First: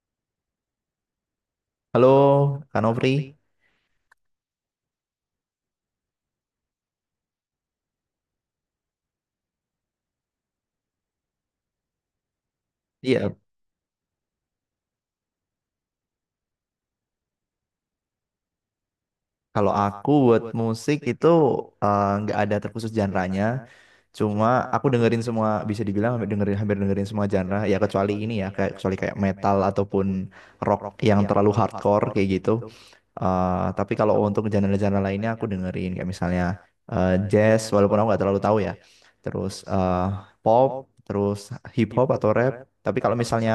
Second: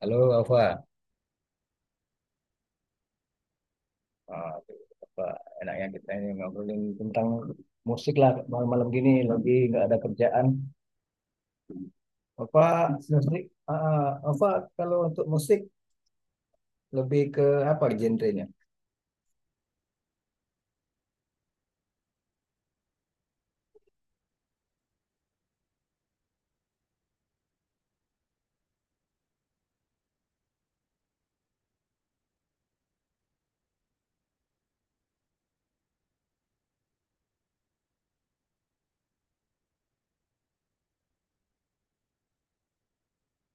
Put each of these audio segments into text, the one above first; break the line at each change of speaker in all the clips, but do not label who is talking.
Halo, Alfa.
Halo, Kak Nopri.
Ah, tuh, apa enaknya kita ini ngobrolin tentang musik lah malam-malam gini lagi nggak ada kerjaan. Alfa,
Iya,
musik, ah, Alfa, kalau untuk musik lebih ke apa genrenya?
kalau aku buat musik itu nggak ada terkhusus genre-nya. Cuma aku dengerin semua, bisa dibilang hampir dengerin semua genre. Ya kecuali ini ya, kayak kecuali kayak metal ataupun rock yang terlalu hardcore kayak gitu. Tapi kalau untuk genre-genre lainnya aku dengerin kayak misalnya jazz, walaupun aku nggak terlalu tahu ya. Terus pop, terus hip hop atau rap. Tapi kalau misalnya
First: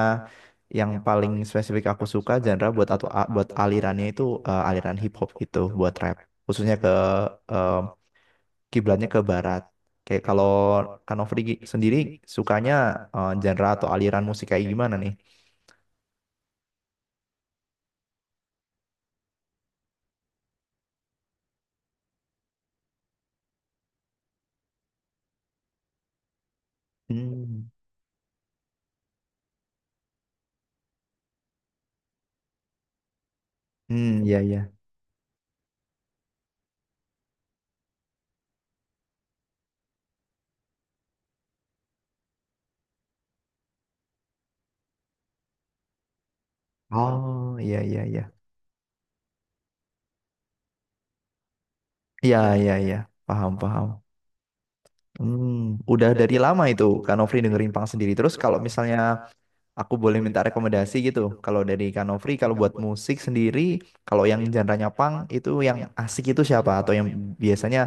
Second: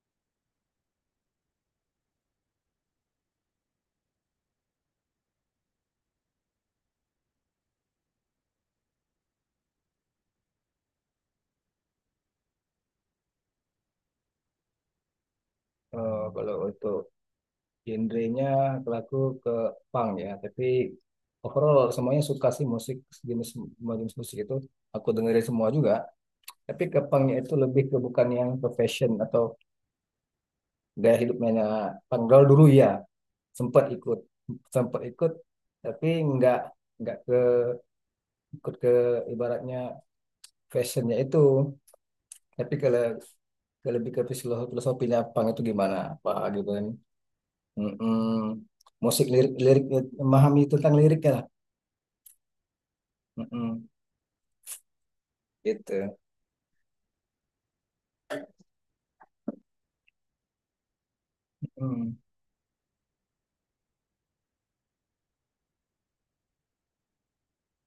yang paling spesifik aku suka genre buat atau buat alirannya itu aliran hip hop gitu buat rap khususnya ke eh, kiblatnya ke barat kayak kalau Kanofri sendiri sukanya genre atau aliran musik kayak gimana nih.
Kalau untuk genrenya, kalau aku ke punk ya, tapi overall semuanya suka sih musik semua jenis musik itu aku dengerin semua juga. Tapi ke punknya itu
Hmm,
lebih ke bukan yang ke fashion atau gaya hidupnya punk, kalau dulu ya. sempat
hmm,
ikut
iya, iya.
sempat ikut tapi nggak nggak ke, ikut ke, ibaratnya fashionnya itu, tapi kalau ke, lebih ke filosofinya, pang itu gimana pak gitu kan.
Oh, iya, iya,
Mm-mm.
iya,
Musik, lirik lirik, memahami tentang liriknya lah.
iya, iya, iya. Paham, paham.
Mm-mm.
Hmm. Udah
Gitu.
dari lama itu Kanofri dengerin punk sendiri terus kalau misalnya aku boleh minta rekomendasi gitu. Kalau dari
Mm.
Kanofri, kalau buat musik sendiri, kalau yang genre-nya punk itu yang asik itu siapa? Atau yang biasanya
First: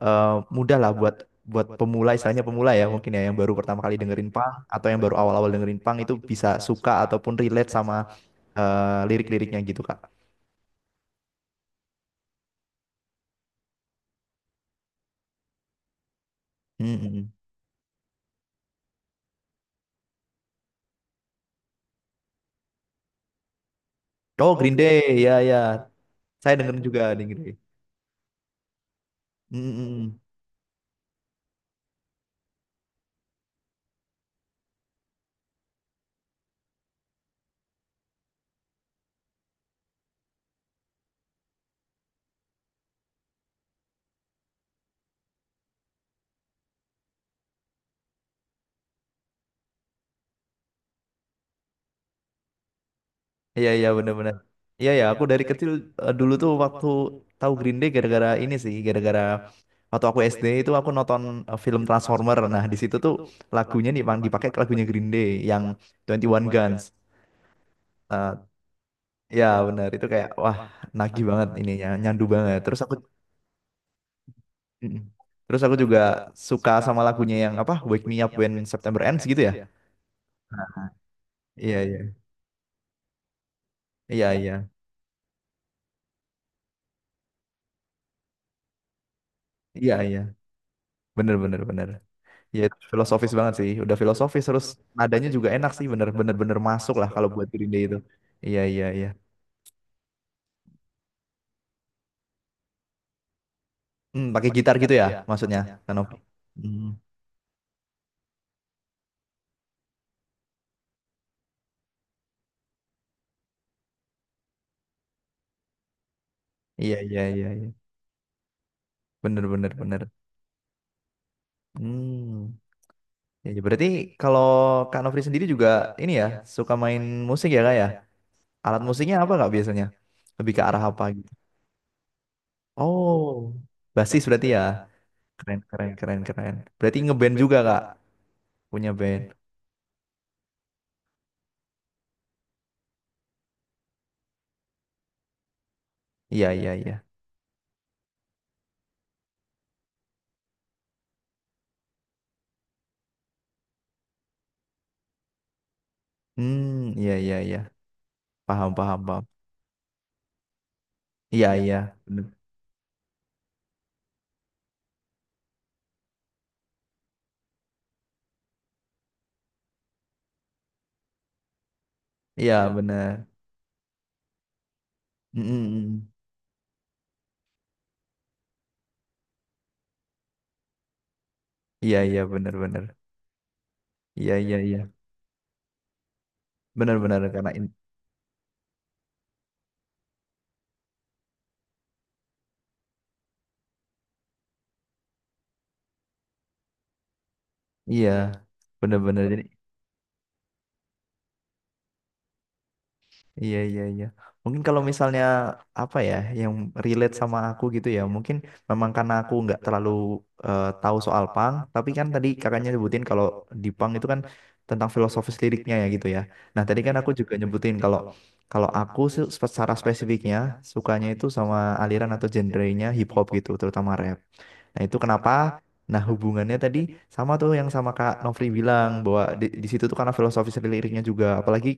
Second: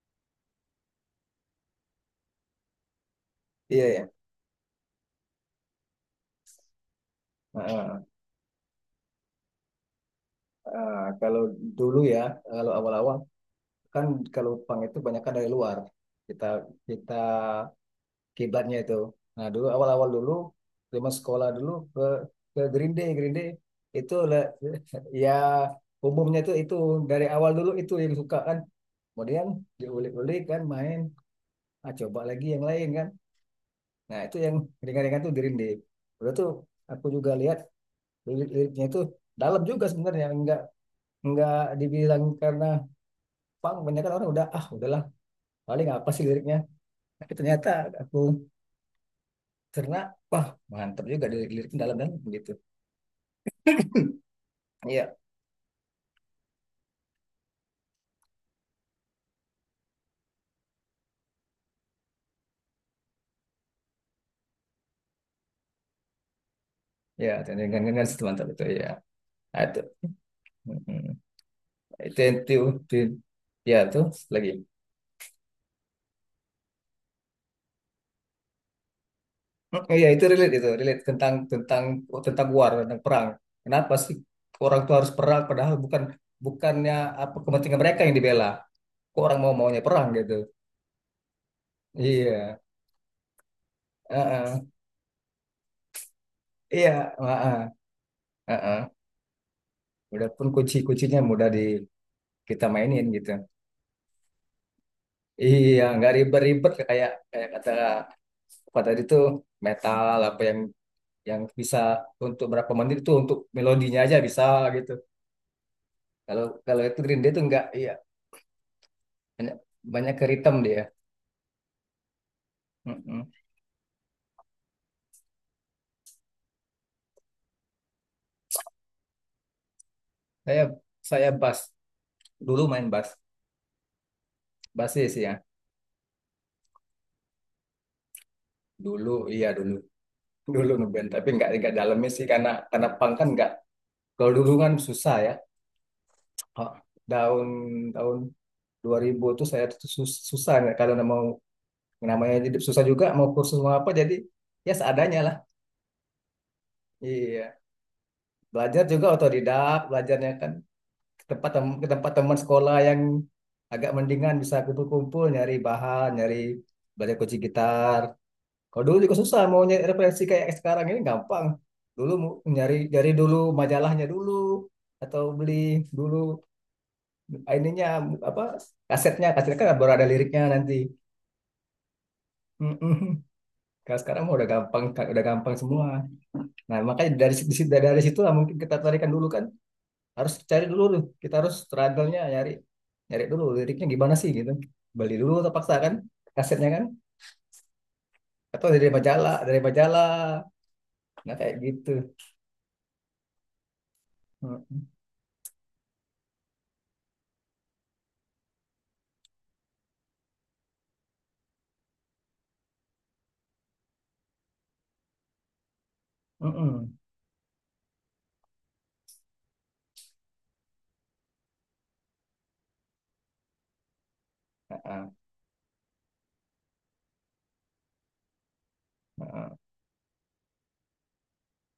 eh, mudah lah buat buat pemula, istilahnya pemula ya mungkin ya, yang baru
Iya
pertama
ya.
kali dengerin punk atau yang baru awal-awal dengerin punk itu bisa suka ataupun relate
Heeh.
sama lirik-liriknya gitu, Kak.
Ah, kalau dulu ya, kalau awal-awal kan, kalau pang itu banyak dari luar, kita kita
Mm-mm.
kiblatnya itu. Nah, dulu awal-awal dulu zaman sekolah dulu, ke Green Day itu le-
Oh, Green Day,
Ya,
ya, ya.
umumnya itu
Saya
itu
dengerin juga
dari
Green Day.
awal dulu itu yang suka kan. Kemudian
Mm-mm.
diulik-ulik kan, main, coba lagi yang lain kan. Nah, itu yang ringan-ringan tuh Green Day. Udah tuh aku juga lihat lirik-liriknya itu dalam juga sebenarnya, enggak dibilang karena pang banyak kan, orang udah, udahlah, paling apa sih liriknya, tapi ternyata aku cerna, wah mantap juga lirik-liriknya, dalam-dalam begitu.
Iya, iya, bener-bener. Iya ya
Iya,
aku dari kecil dulu tuh waktu tahu Green Day gara-gara ini sih gara-gara waktu aku SD itu aku nonton film Transformer. Nah di situ tuh lagunya nih Bang, dipakai ke lagunya Green Day yang Twenty One Guns.
ya, dengan teman
Eh,
itu ya.
Ya
Nah, itu.
bener itu kayak wah
Mm-mm.
nagih banget ininya
Itu
nyandu
yang itu,
banget. Terus aku
itu. Ya, tuh lagi.
mm. terus aku juga suka sama lagunya yang apa Wake Me Up When September Ends gitu ya.
Mm. Iya, itu relate, itu relate tentang
Iya,
tentang
iya,
oh, tentang war, tentang perang. Kenapa sih
iya, iya,
orang tuh harus perang, padahal bukan, bukannya apa kepentingan mereka yang dibela. Kok orang mau maunya
iya,
perang
iya,
gitu.
bener bener bener.
Iya.
Ya, itu filosofis banget sih. Udah filosofis terus
Heeh.
nadanya juga enak sih, bener-bener bener
Iya,
masuk lah kalau buat
heeh.
Green Day itu. Iya, iya,
Heeh.
iya.
Udah pun kunci-kuncinya mudah di kita mainin gitu.
Hmm, pakai gitar gitu ya maksudnya,
Iya, nggak
Kanopi.
ribet-ribet
Hmm,
kayak kayak kata apa tadi tuh, metal apa yang bisa untuk berapa menit itu untuk melodinya aja bisa gitu. Kalau kalau
iya,
itu Green
iya,
Day itu
iya,
enggak,
iya.
iya
Bener
banyak,
bener bener.
banyak ke rhythm dia.
Hmm.
Mm-mm.
Ya, ya, berarti kalau Kak Nofri sendiri juga ini ya, suka main musik ya Kak ya? Alat musiknya apa Kak biasanya? Lebih ke
Saya
arah apa
saya
gitu?
bass, dulu main bass,
Oh, basis berarti ya.
bassis ya,
Keren, keren, keren, keren. Berarti ngeband juga Kak, punya
dulu,
band.
iya, dulu dulu ngeband, tapi enggak, dalamnya sih, karena punk kan enggak, kalau dulu kan susah ya.
Iya, iya,
Oh,
iya.
Tahun tahun 2000 tuh saya tuh susah, nggak kalau mau, namanya hidup susah juga, mau kursus mau apa, jadi ya seadanya lah.
Hmm, iya, iya,
Iya,
iya. Paham,
belajar
paham,
juga
paham.
otodidak belajarnya kan, ke
Iya,
tempat
iya iya,
ke
kan,
tempat teman
bener.
sekolah yang agak mendingan, bisa kumpul-kumpul, nyari bahan, nyari, belajar kunci gitar. Kalau dulu juga susah mau nyari referensi kayak sekarang ini gampang. Dulu
Iya,
nyari,
iya, bener.
dulu majalahnya dulu, atau
Mm,
beli
mm, mm.
dulu ininya, apa, kasetnya, kan baru ada liriknya nanti.
Iya, iya, bener, bener.
Mm-mm. Kalau sekarang
Iya,
mah udah
iya, iya.
gampang, udah gampang semua. Nah,
Bener,
makanya
bener,
dari situ,
karena ini.
dari situ lah mungkin kita tarikan dulu kan. Harus cari dulu tuh. Kita harus struggle-nya nyari, dulu liriknya gimana sih gitu. Beli dulu terpaksa kan kasetnya kan,
Iya,
atau dari
bener, bener.
majalah,
Jadi,
dari majalah. Nah kayak gitu.
iya, iya, iya. Mungkin kalau
Mm-mm.
misalnya apa ya yang relate sama aku gitu ya, mungkin memang karena aku nggak terlalu tahu soal punk, tapi kan tadi kakaknya nyebutin kalau di punk itu kan tentang filosofis liriknya ya gitu ya. Nah, tadi kan
Mm-mm.
aku juga nyebutin kalau kalau aku secara spesifiknya sukanya itu sama aliran atau genrenya hip hop gitu, terutama rap.
Ah,
Nah, itu
ah,
kenapa? Nah, hubungannya tadi sama tuh yang sama Kak Nofri bilang bahwa di,
ah.
di situ tuh karena filosofis liriknya juga, apalagi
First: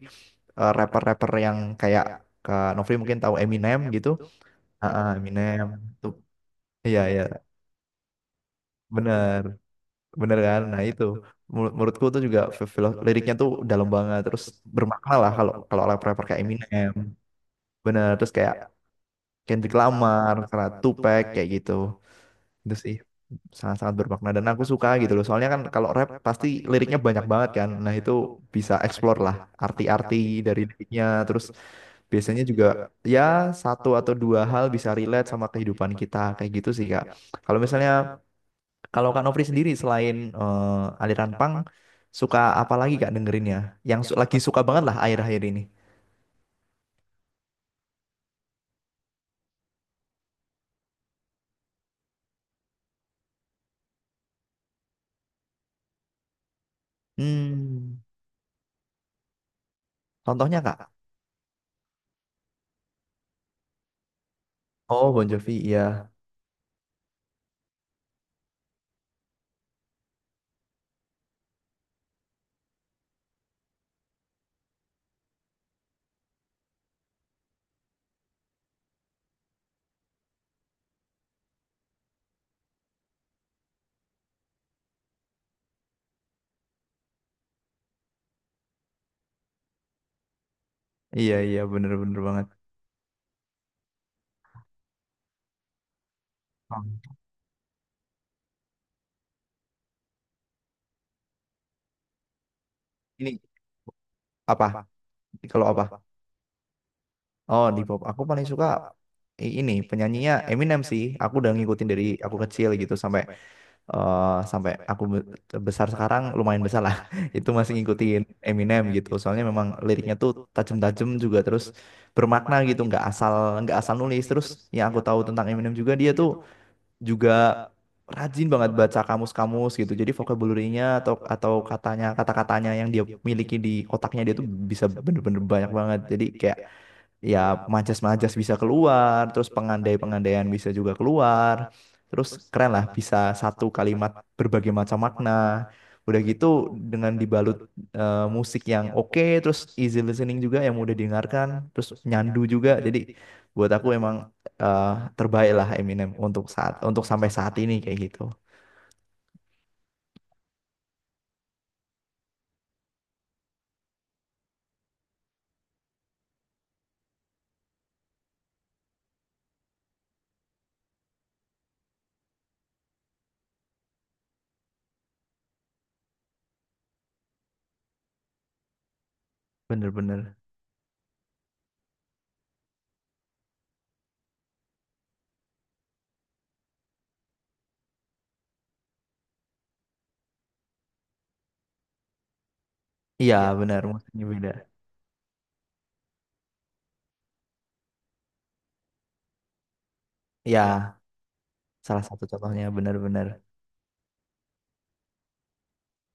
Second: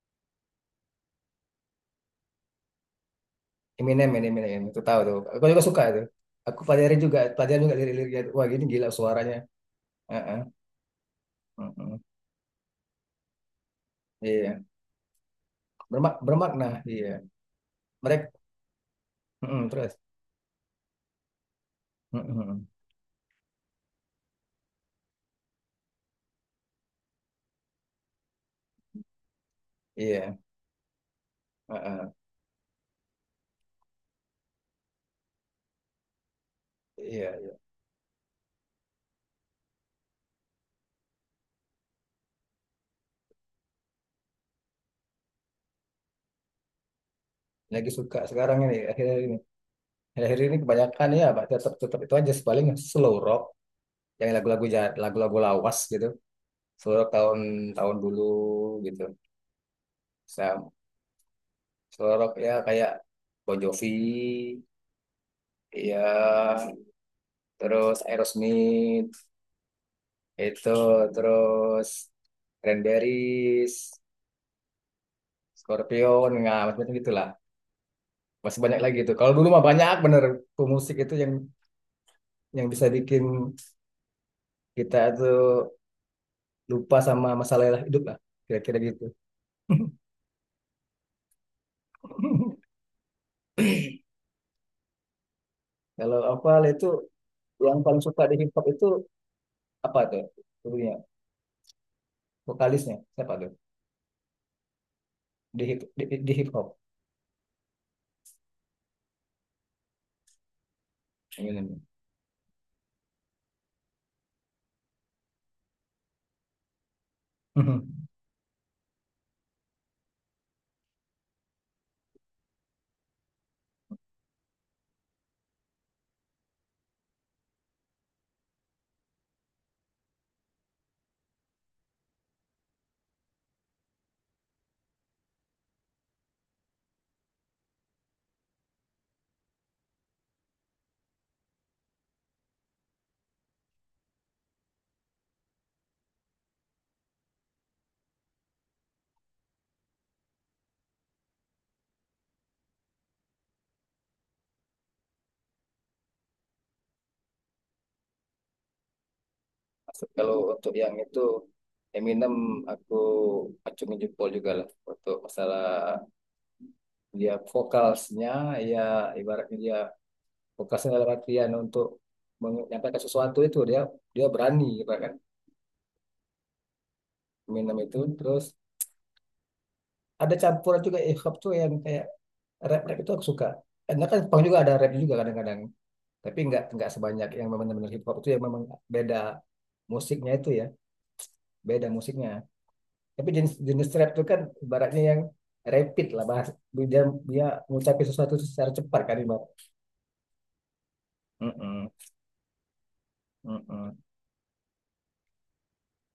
rapper-rapper yang kayak Kak Nofri mungkin tahu Eminem gitu.
Eminem, ini Eminem. Itu
Ah,
tahu
ah,
tuh. Aku juga
Eminem.
suka tuh.
Tuh,
Aku
iya, iya.
pelajari juga lirik-liriknya. Wah, gini gila suaranya.
Bener,
Ah,
bener
ah.
kan? Nah itu,
Mm.
menurutku tuh juga liriknya tuh dalam banget, terus
Iya,
bermakna lah kalau kalau rapper-rapper kayak
bermakna.
Eminem,
Iya,
bener.
mereka.
Terus kayak
Mm,
Kendrick
terus.
Lamar, kayak Tupac kayak gitu.
Mm-mm.
Itu sih sangat-sangat bermakna dan aku suka gitu loh soalnya kan kalau rap pasti liriknya banyak banget kan nah itu bisa explore lah arti-arti
Iya,
dari liriknya terus
ah, ah.
biasanya juga ya satu atau dua hal bisa relate sama kehidupan kita kayak gitu sih kak.
Iya, iya.
Kalau misalnya kalau kak Nofri sendiri selain aliran punk suka apa lagi kak dengerinnya yang lagi suka banget lah akhir-akhir ini.
Lagi suka sekarang ini, akhir ini kebanyakan ya Pak, tetap tetap itu aja paling slow rock, yang lagu-lagu lagu-lagu lawas gitu, slow rock tahun,
Hmm,
dulu gitu.
contohnya
Saya
kak.
slow rock ya kayak Bon Jovi
Oh, Bon Jovi, iya,
ya, terus Aerosmith, itu, terus Cranberries, Scorpion, nggak macam-macam gitulah, masih banyak lagi itu, kalau dulu mah banyak bener tuh, itu yang bisa bikin kita tuh lupa sama masalah hidup lah, kira-kira gitu.
iya, iya, bener-bener banget.
Kalau Oval itu
Hmm.
yang paling suka di hip hop itu apa tuh? Dulunya vokalisnya siapa
Ini
tuh?
apa,
Di
kalau
hip
apa.
di, di hip hop,
Oh, di pop. Aku paling suka ini penyanyinya Eminem sih. Aku udah
Eminem.
ngikutin dari aku kecil gitu sampai eh, sampai aku besar sekarang lumayan besar lah. Itu masih ngikutin Eminem gitu. Soalnya memang liriknya tuh tajam-tajam juga terus bermakna gitu. Nggak asal nulis. Terus yang aku tahu tentang Eminem juga dia tuh juga rajin banget baca kamus-kamus gitu. Jadi vocabulary-nya atau kata-katanya yang dia miliki di otaknya dia tuh bisa bener-bener banyak banget. Jadi kayak ya majas-majas bisa keluar, terus pengandai-pengandaian bisa juga keluar. Terus keren lah bisa satu kalimat berbagai macam makna. Udah gitu dengan dibalut musik yang oke, terus easy listening juga yang mudah didengarkan, terus nyandu juga. Jadi buat aku emang eh terbaik lah Eminem untuk sampai saat ini kayak gitu.
Kalau untuk yang itu Eminem, aku acungin jempol juga lah untuk masalah dia vokalnya ya, ibaratnya dia vokalnya dalam artian untuk menyampaikan sesuatu itu, dia, berani gitu kan, Eminem itu. Terus ada
Bener-bener.
campuran juga hip hop tuh yang kayak rap, rap itu aku suka, karena kan Jepang juga ada rap juga kadang-kadang, tapi nggak sebanyak yang memang benar-benar hip hop itu yang memang beda musiknya itu ya, beda musiknya, tapi
Iya, iya,
jenis
bener
jenis rap itu
musiknya
kan
beda.
ibaratnya yang rapid lah, bahas, dia, ngucapin sesuatu secara cepat kan, ibarat.
Iya,
Mm-mm,
salah satu contohnya bener-bener.
mm-mm.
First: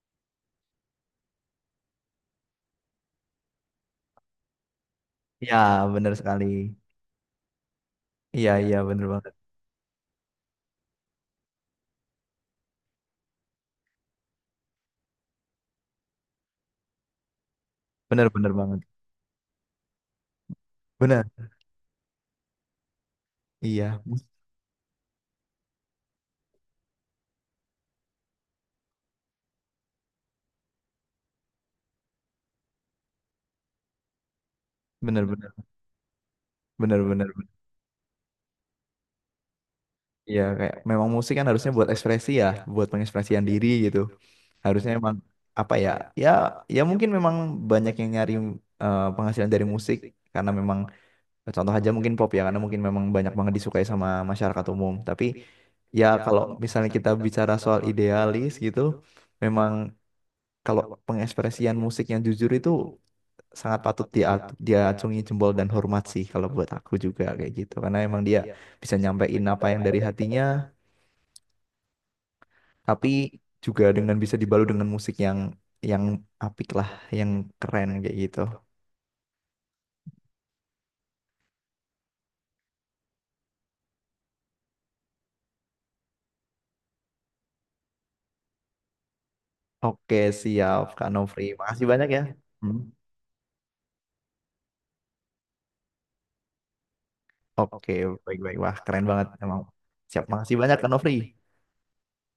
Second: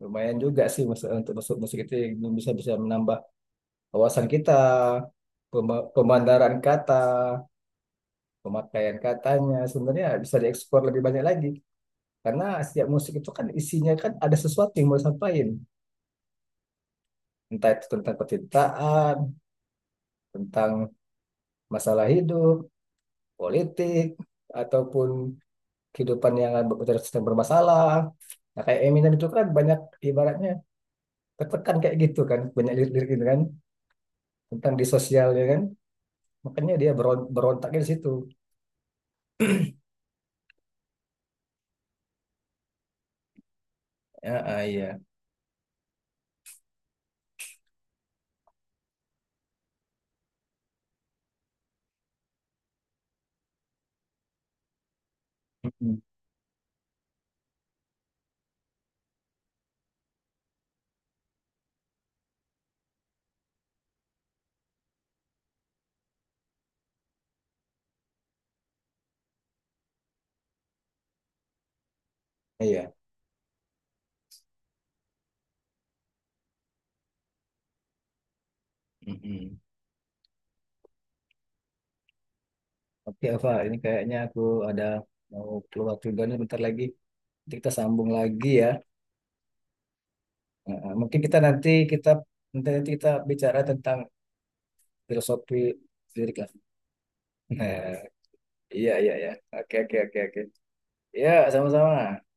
Lumayan juga sih untuk masuk musik itu yang bisa bisa menambah wawasan kita,
Iya bener sekali.
pemandaran kata,
Iya, iya,
pemakaian
bener banget.
katanya sebenarnya bisa diekspor lebih banyak lagi, karena setiap musik itu kan isinya kan ada sesuatu yang mau disampaikan, entah itu tentang
Bener-bener banget.
percintaan, tentang
Bener.
masalah hidup,
Iya
politik, ataupun kehidupan yang bermasalah. Nah, kayak Eminem itu kan banyak ibaratnya tertekan kayak gitu kan, banyak lirik-lirik gitu kan tentang di sosialnya
bener-bener.
kan. Makanya dia
Bener-bener.
berontaknya di situ.
Iya kayak memang musik kan harusnya buat ekspresi ya, buat pengekspresian diri gitu.
Ya,
Harusnya
iya.
emang apa ya? Ya, ya, mungkin memang banyak yang nyari penghasilan dari musik karena memang contoh aja mungkin pop ya, karena mungkin memang banyak banget disukai sama masyarakat umum. Tapi
Mm-mm.
ya kalau misalnya kita bicara soal idealis gitu, memang kalau pengekspresian musik yang jujur itu sangat patut dia diacungi jempol dan hormat sih kalau buat aku juga kayak gitu. Karena emang dia bisa nyampein apa yang dari hatinya,
Iya.
tapi juga dengan bisa dibalut dengan musik yang apik lah, yang keren kayak gitu.
Mm-mm. Oke, Ava, ini kayaknya aku ada mau keluar juga nih bentar lagi. Nanti kita sambung lagi ya.
Oke,
Ah,
siap
ah.
Kak
Mungkin kita
Nofri.
nanti
Makasih banyak
kita
ya.
nanti,
Hmm.
nanti kita bicara tentang filosofi lirik
Oke,
lah.
baik-baik. Wah,
Iya,
keren
iya,
banget
iya.
emang.
Oke, oke, oke,
Siap,
oke.
makasih banyak, Kak Nofri.
Ya, sama-sama.